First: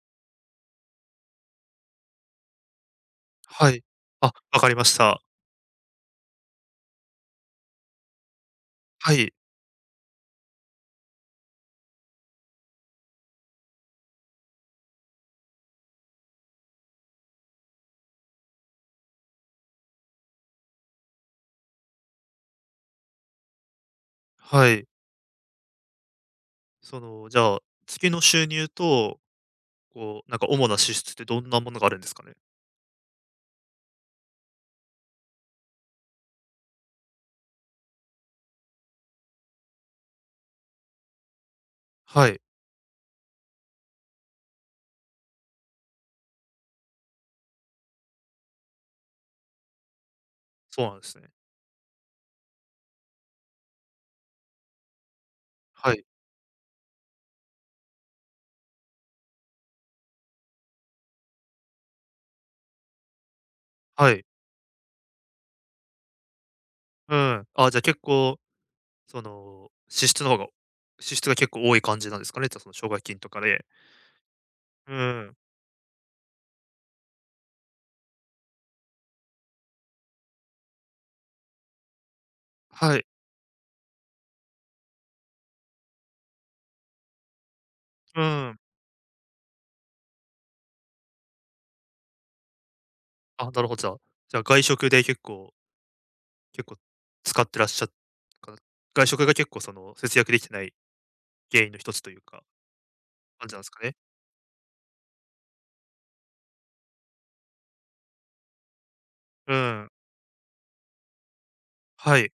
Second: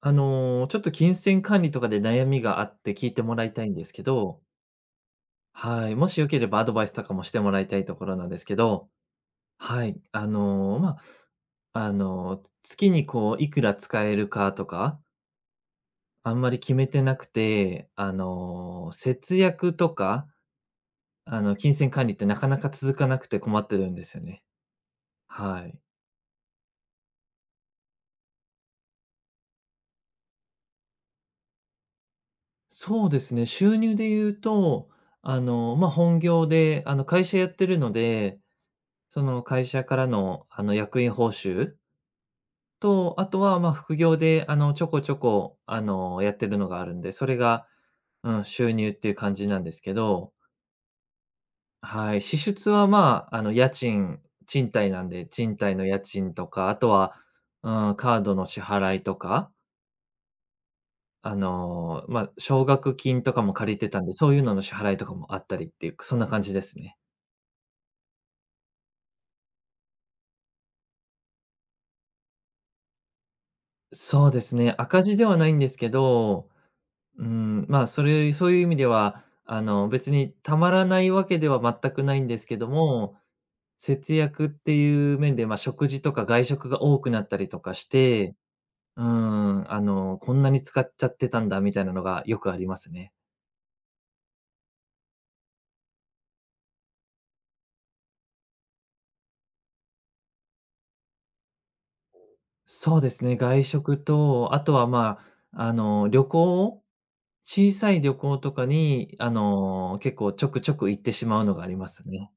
ちょっと金銭管理とかで悩みがあって聞いてもらいたはいんい。ですけど、わかりました。はい、もしよければアドバイスとかもしてもらいたいところなんですけど、はい、はい、まあ、月にこういくら使えるかとか、あんまり決めてなくて、節約とか、金銭管理ってなかなか続かなくて困ってるんですよね。はい。はい。その、じゃあ、月の収入と、主な支出ってどんなものがあるんですかね？そうですね、収入で言うと、まあ、本業で、会社やってるので、その会社からの、役員報酬はい、と、あとは、ま、副業で、ちょこちょこ、やってるのがあるんで、それが、うん、収入っていう感じなんですけど、そうなんですね。はい、支出は、まあ、家賃、賃貸なんで、賃貸のは家い、賃とか、あとは、うん、カードの支払いとか、まあ、奨学金とかも借りてたんはで、い。そういうのの支払いとかもあったりっていう、そんな感じですね。うん。あ、じゃ、結構、その、支出の方が支出が結構多い感じなんですかね？その奨学金とかで。そうですね、う赤字でん。はないんですけど、うん、まあ、そういう意味では、別にたまらないわけでは全くないんですけどはい。も、節約っていう面で、まあ、食事とか外食が多くなったりとかしうて、ん。うん、こんなに使っちゃってたんだみたいなのがよくありますね。あ、なるほど。じゃあ外食で結構結構使ってらっしゃっか外食が結構その節約できてない原因の一つというか、そうですね、感じなん外ですかね？食と、あとは、まあ、小さい旅行とかに、うん、結構ちょくちょく行ってしまうのがありますはい。ね。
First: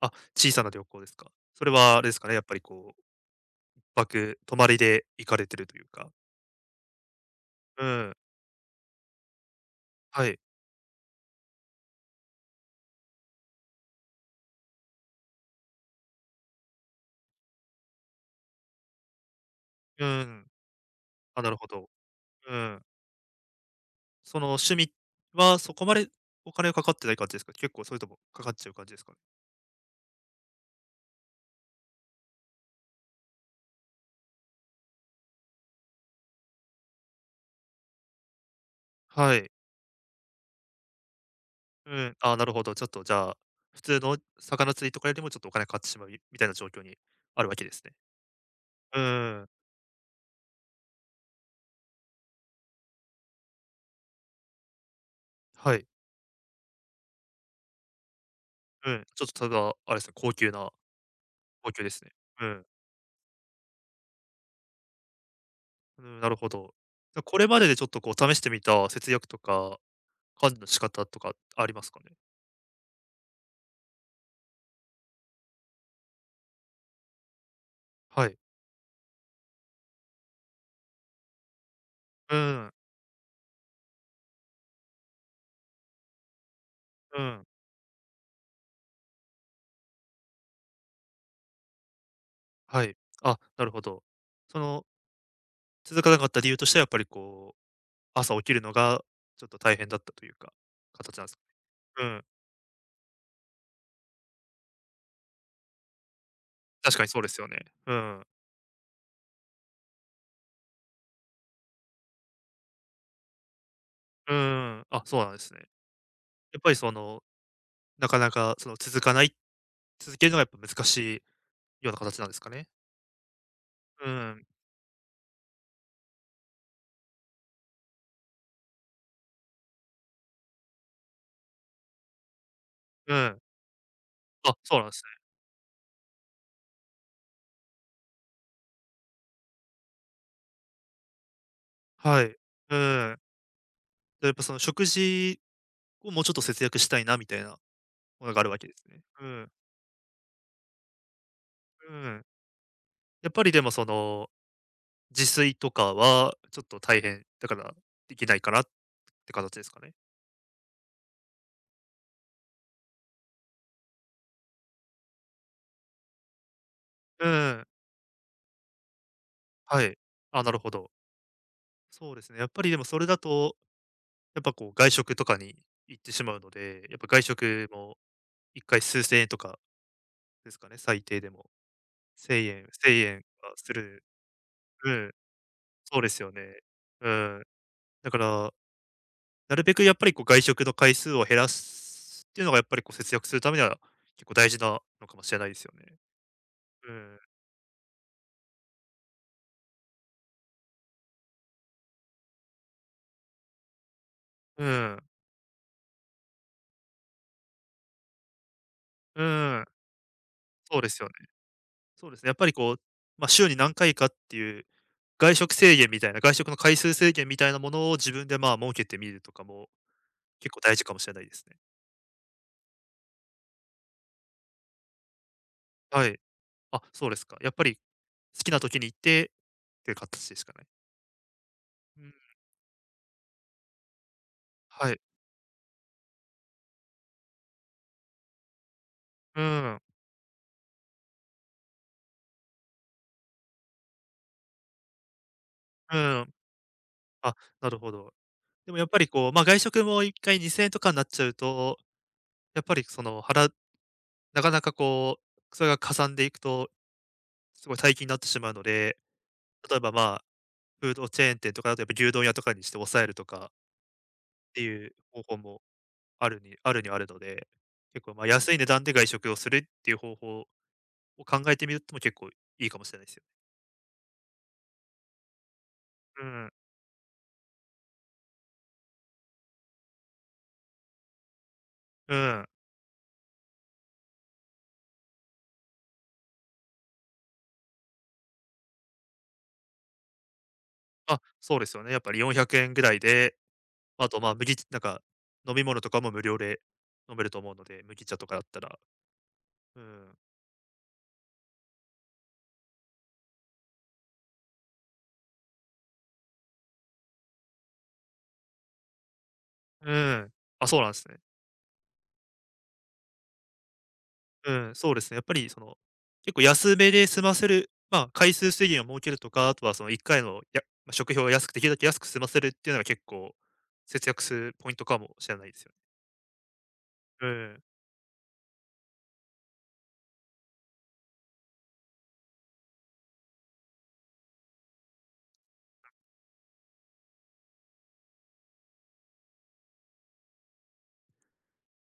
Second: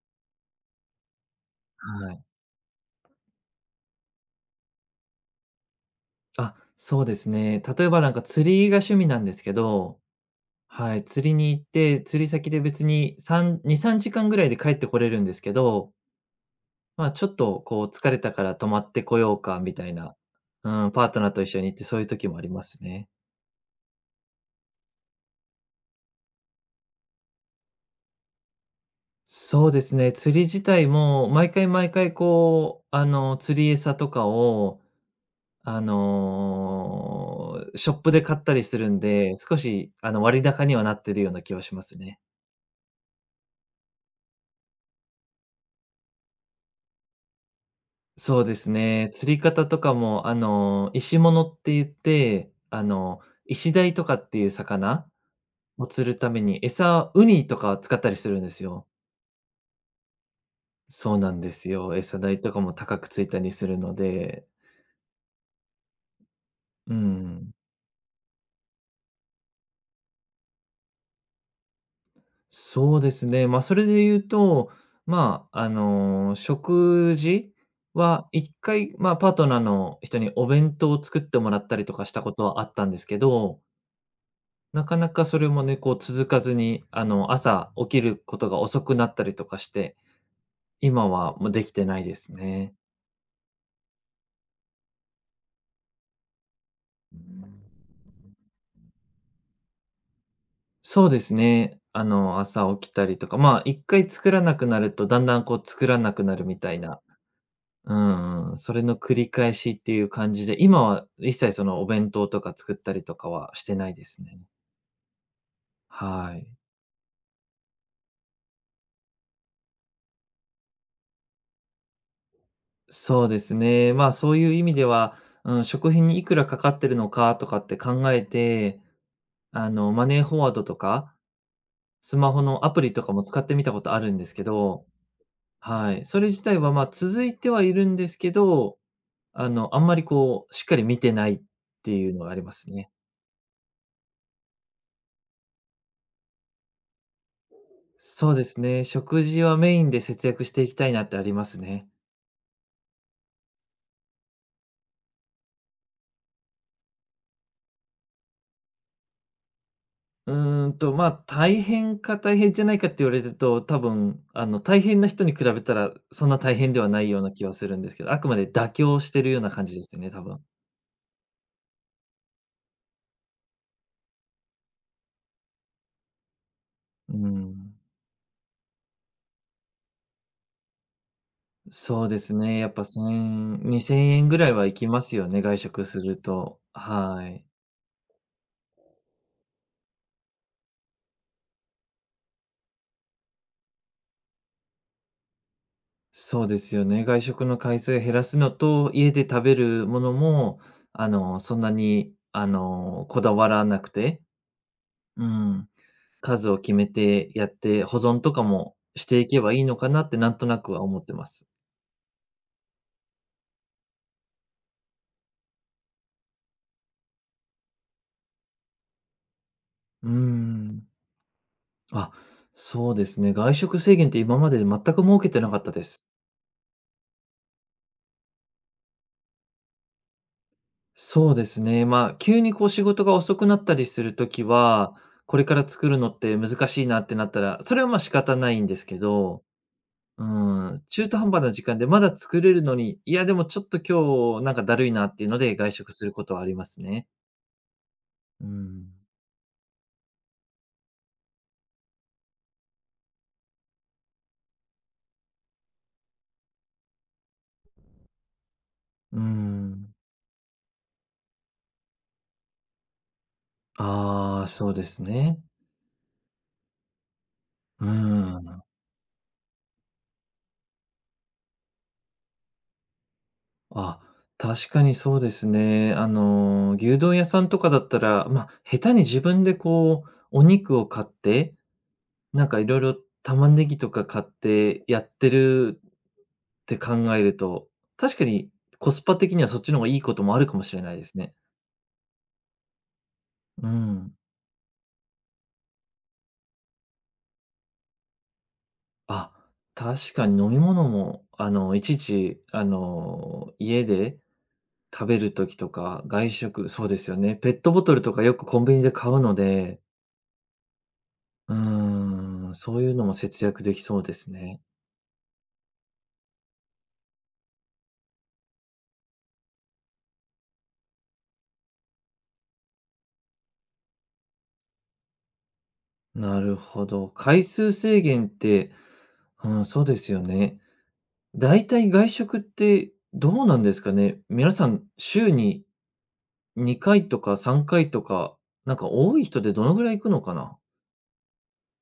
あ、小さな旅行ですか。それはあれではすい。かね、やっぱりこう、泊まりで行かれてるというか。あ、そうですね。う例えばなん、んか釣りが趣味なんですけど。はい。はい、釣りに行って、釣り先で別に32、3時間ぐらいで帰ってこれるんですけど、まあ、ちょっとこう疲れたから泊まってこようかみたいうな、ん。うん、パートナーあ、と一なる緒ほに行ってど。そういう時もありうまん。すね。その趣味はそこまでお金がかかってない感じですか？結構それともかかっちゃう感じですかね？そうですね、釣り自体も毎回毎回こう、釣り餌とかを、ショップで買ったりするんで、はい。少し割高にはなってるような気はしまうすん、ね。あ、なるほど。ちょっとじゃあ、普通の魚釣りとかよりもちょっとお金かかってしまうみたいな状況にあるわけですね。そうですうね。釣りん、方とかも、石物って言って、イシダイとかっていう魚はい。を釣るために、餌ウニとかを使ったりするんですよ。うん、ちょっとただ、あれですね、高級な。そうなんです高級でよ。すね。餌代うとかん。も高くついたりするので。うん、なるほど。うじゃ、これん。まででちょっとこう試してみた節約とか管理の仕方とかありますかね？そうですね。まあ、それで言うと、まあ、食事ははい。1回、まあ、パートナーの人にお弁当を作ってもらったりとかしたこうとはあん、ったんですけど、なかなかそれもね、こう続かずに、うん、朝起きることが遅くなったりとかして、今はもうできてないですね。はい。あ、なるほど。その、続かなかった理由としてはやっぱりうこう、ん。朝起きるのがちょっと大変だったというか、そう形でなんですすか？ね。うん、朝起きたりとか、まあ、一回作らなくなると、だんだんこう作らなくなるみたい確な。かにそうですよね。ううん、んうん、それの繰り返しっていう感じで、今は一切そのお弁当とか作ったりとかはしてないですうね。ん、あ、そうなんですね。はい。やっぱりその、なかなかその続かない続けるのがやっぱ難しいような形なんですかね？そうですね。まうあ、そうん、いう意味では、うん、食品にいくらかかってるのかとかって考えて、マネーフォワードとか、スマホのアプリとかうも使ん。ってみたことあるんですけあ、そうど、なんですね。はい。それ自体は、まあ、続いてはいるんですけど、あんまりこう、しっかり見てないっていうはのがあい。りますうね。ん。で、やっぱその食事をもうちょっと節約したいなみたいなもそのうがあでるわすけでね、すね。食う事ん、はメインで節約していきたいなってありますね。うん。やっぱりでもその、自炊とかはちょっと大変だから、できないかなって形ですかね。まあ、大変か大変じゃないかって言われると、多分、大変な人に比べたら、そんな大変ではないよううな気はん、するんですけど、あくまで妥協してるような感じはですい。ね、多分。あ、なるほど。そうですね。やっぱりでもそれだと、やっぱこう外食とかに行ってしまうので、やっぱうー外食ん。も一回数千円とかですかね、最低でも。そうです千ね、円、やっぱ1円は1000、する。2000円ぐらいは行きうまん、すよね、外食そすうでるすよね。と。うはん。い。だから、なるべくやっぱりこう外食の回数を減らすっていうのがやっぱりこう節約するためには、結構大事なのかもしれないですよね。そうですようね、ん、外食の回数減らすのと、家で食べるものも、そんなに、こだわらなくて、うん。うん、数を決めてやって、保存とかもしてういけばいん、いのかなってなんとなくそはうで思すっよてね。ます。そうですね、やっぱりこう、まあ、週に何回かっていう外食の回数制限みたいなものを自分で、まあ、設けてみるとかもうー結構大事ん。かもしれないですね。あ、そうですね、外食制限って今まで全く設けてなかったです。はい。あ、そうですか。やっぱり好きな時に行ってっていう形ですかね。そうですね。うまん、あ、急にこう仕事が遅くなったりするときはは、い。これから作るのって難しいなってなったら、それはまあ仕方ないんですけうど、ん、う中途半端な時間でまだ作れるのに、いやでもちょっと今日なんかだるいなっていうので外食うするこん。とはありますね。あ、なるほど。うでもやっん。ぱりこう、ま、外食も一回2000円とかになっちゃうと、やっぱりその腹、はなかなかこう、それがかさんでいくと、すごい大金になってしまうので、うー例えば、ん。まフードチェーン店とかだとやっぱ牛丼屋とかにして抑えるとかああ、ってそうでいうす方法ね。もあるにはあるので、う結構まあ安いん。値段で外食をするっていう方法を考えてみるっても結構いいかもしれないですよ。あ、確かにそうですね。うん。牛丼屋さんとかだったら、まあ、下手に自分でこう、お肉を買ってうん。なんか、いろいろ玉ねぎとか買ってやってるって考えると、確かにコスパ的にはそっちの方がいいこともあるかもしれないですあ、ね。そうですよね。やっぱり400円ぐらいで、うまあん。とまあ麦、なんか飲み物とかも無料で飲めると思うので、麦茶とかだったら。あ、う確ん。かに飲み物も、いちいち、家で食べる時とか、外食そうですよね。ペットボトルとかよくコンビニで買うので、うん。あ、そうなんですね。そういうのも節約できそうですうね。ん、そうですね。やっぱりその、結構安めで済ませる、まあ、回数制限を設けるとか、あとはその1回のやまあ、食費を安くできるだけ安く済ませるっていうのが結構、節約するポイントかもしれないですよね。なるほど。う回ん。数制限って、うん、そうですよね。だいたい外食ってどうなんですかね？皆さん週に2回とか3回とか、なんか多い人でどのぐらい行くのかな？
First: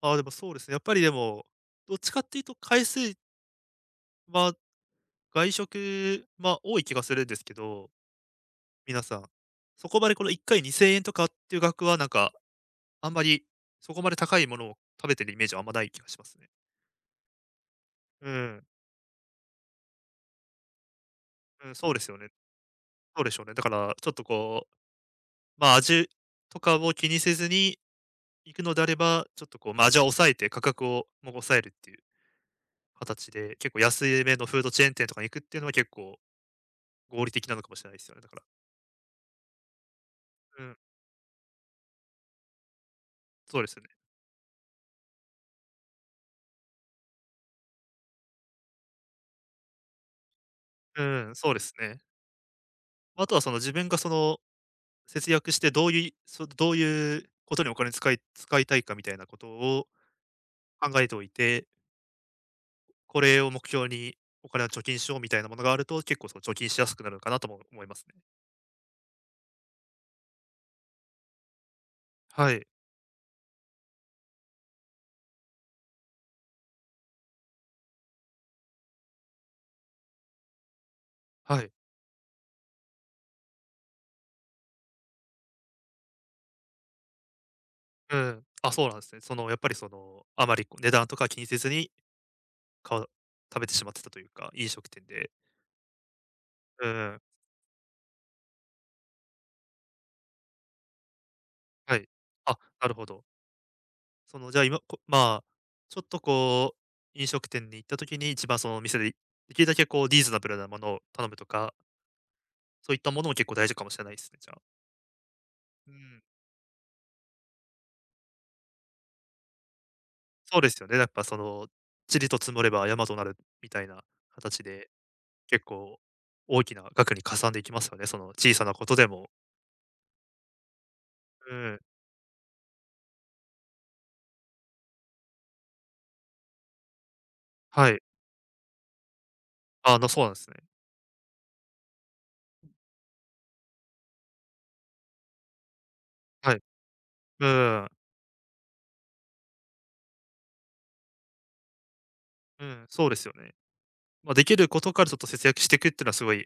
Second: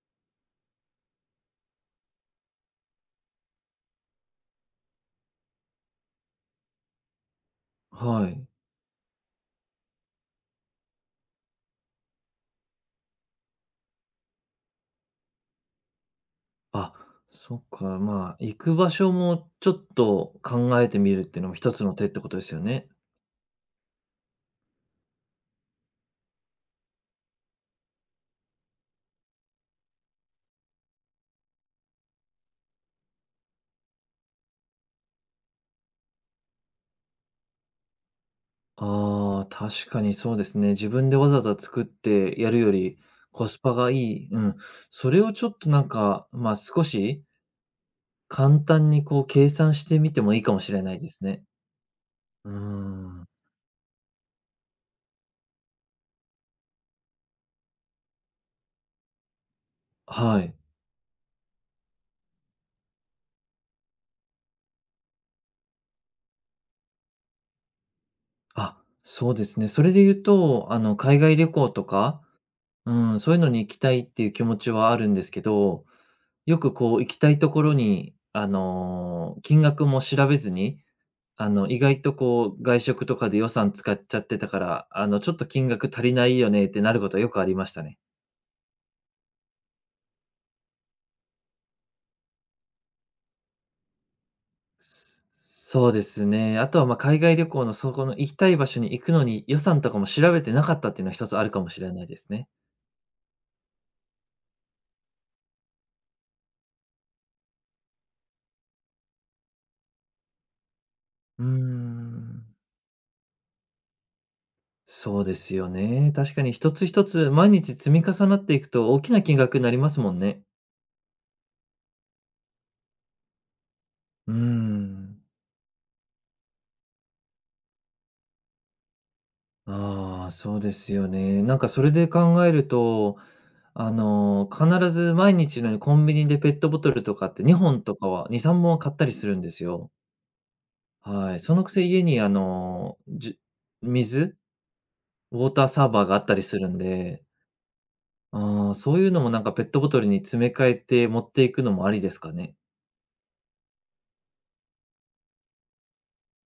ああ、でもそうですね。やっぱりでも、どっちかっていうと回数は外食、ま、多い気がするんですけど、はい。皆さん。そこまでこの1回2000円とかっていう額はなんか、あんまりそこまで高いものを食べてるイメージはあんまない気がしますね。あ、そっか、うまあ、行ん、く場所もちょっと考えてみるっていうのもう一ん、つそのうで手っすよてね。ことですよね。そうでしょうね。だからちょっとこうまあ、味とかを気にせずに行くのであれば、ちょっとこう、まあ、味は抑えて価格をも抑えるっていう形で、結構安いめのフードチェーン店とかに行くっていうのは結構合理的なのかもしれないですよね、だから。ああ、確かにそうですうね。ん、自分でわざわざ作ってやるよりコスそうでパすね。がいい。うん。それをちょっとなんか、まあ、少し簡単にこう計算してみてもいいかもしれないうですん、ね。そうですね。うーまあん。とはその自分がその節約してどういうことにお金使いたいかみたいなことをはい。考えておいて、これを目標にお金を貯金しようみたいなものがあると、結構その貯金しやすくなるのかなとも思いますね。あ、そうですね。それで言うと、海外旅行とか、はい、うん、そういうのに行きたいっていう気持ちはあるんですけど、よくこう行きたいところに、金額も調べずに、はい。意外とこう外食とかで予算使っちゃってたから、ちょっと金額足りないよねってなることはよくありましたね。うん。あ、そうなんですね。やっぱりその、あまりこう値段とか気にせずに、かう食べてしまってたというか、飲食店で。そうですね。あとうは、ま、海ん。外旅行のそこの行きたい場所に行くのに予算とかも調べてなかったっていうのは一つあるかもしれはないい。ですね。あ、なるほど。その、じゃあ今、こまあ、ちょっとこう、飲食店に行った時に、一番その店で、できるだけこうリーズナブルなものを頼むうーとか、ん。そういったものも結構大事かもしれないですね、じゃあ。そうですようね。ん。確かに一つ一つ毎日積み重なっていくと大きな金額になりますもんね。そうですよね。やっぱその、塵と積もれば山となるみたいなうー形で、ん。結構大きな額にかさんでいきますよね。その小さなことでも。ああ、そうですよね。うなんかん。それで考えると、必ず毎日のようにコンビニでペットボトルとかって2本はとい。かは、2、3本は買ったりするんですよ。ああ、な、そうなんですね。はい。そのくせ家に水、ウォーターサーバーがあったりはすい。るんで、うん、うん。ああ、そういうのもなんかペットボトルに詰め替えて持っていくのもありですかね？そうですよね。まあ、できることからちょっと節約していくっていうのはすごい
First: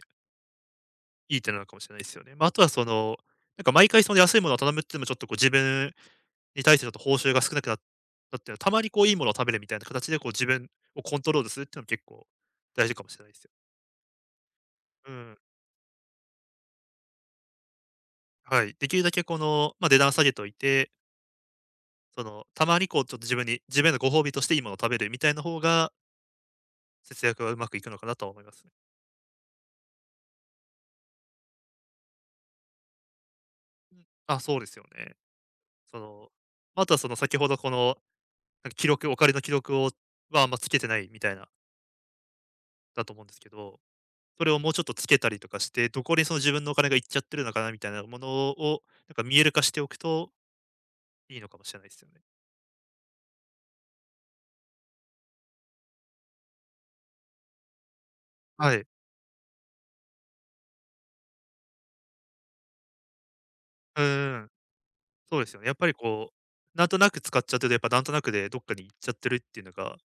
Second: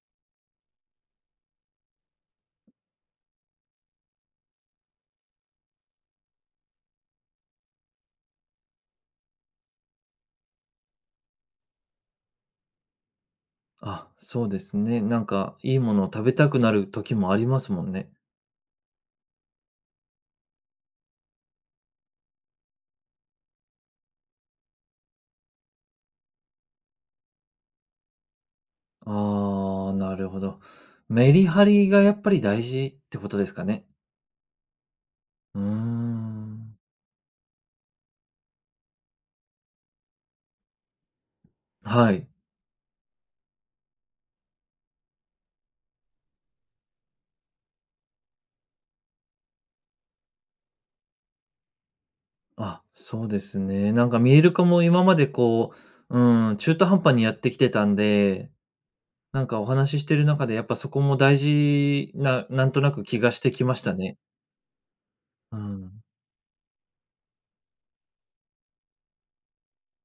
いい点なのかもしれないですよね。まあ、あとはその、なんか毎回その安いものを頼むっていうのもちょっとこう自分に対してちょっと報酬が少なくなったっていうのは、たまにこういいものを食べるみたいな形でこう自分をコントロールするっていうのも結構大事かもしれないですよ。あ、そうですね。うなんん。か、いいものを食べたくなる時もありますもんね。はい。できるだけこの、まあ、値段下げといて、その、たまにこうちょっと自分へのご褒美としていいものを食べるみたいな方が、節約はうまくいくのかなとは思いますね。ああ、なるほど。メリハリがやっぱり大事ってことですかね？あ、そうですよね。うーその、ん。あとはその先ほどこの、なんかお金の記録をは、あんまつけてないみたいな、はい。だと思うんですけど、それをもうちょっとつけたりとかして、どこにその自分のお金がいっちゃってるのかなみたいなものを、なんか見える化しておくといいのかもしれないですよね。あ、そうですね。なんか見える化も今までこう、中途半端にやってきてたんで、はい。なんかお話ししてる中でやっぱそこも大事な、なんとなく気がしてきましたうね。ん、そうですうよね。やっぱりん。こう、なんとなく使っちゃってると、やっぱなんとなくでどっかに行っちゃってるっていうのが、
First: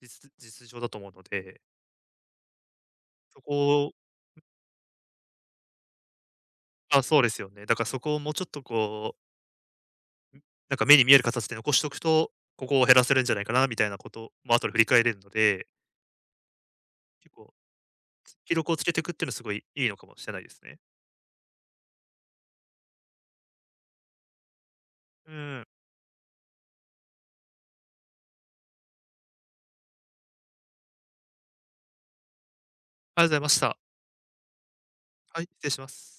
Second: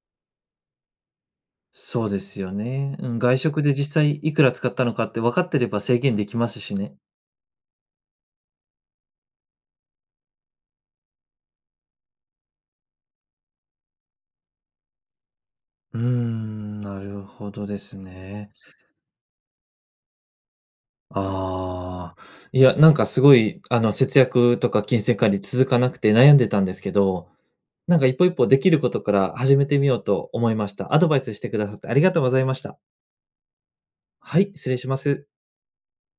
実情だと思うので、そうですよね。うん、外そ食でこを。実際いくら使ったのかって分かってれば制限できますしね。あ、そうですよね。だからそこをもうちょっとこうなんか目に見える形で残しとくと、ここを減らせるんじゃないかなみたいなことも後で振り返れるので、なる結ほ構、どですね。記録をつけていくっていうのはすごいいいのかもしれないですね。ああ、いや、なんかすごい、節約とか金銭管う理ん、あ続りかなくて悩んでたんですけど、なんか一歩一歩できることから始めてみようと思いました。アドバイスしてくださってありがとうございました。がとうございました。はい、失礼します。はい、失礼します。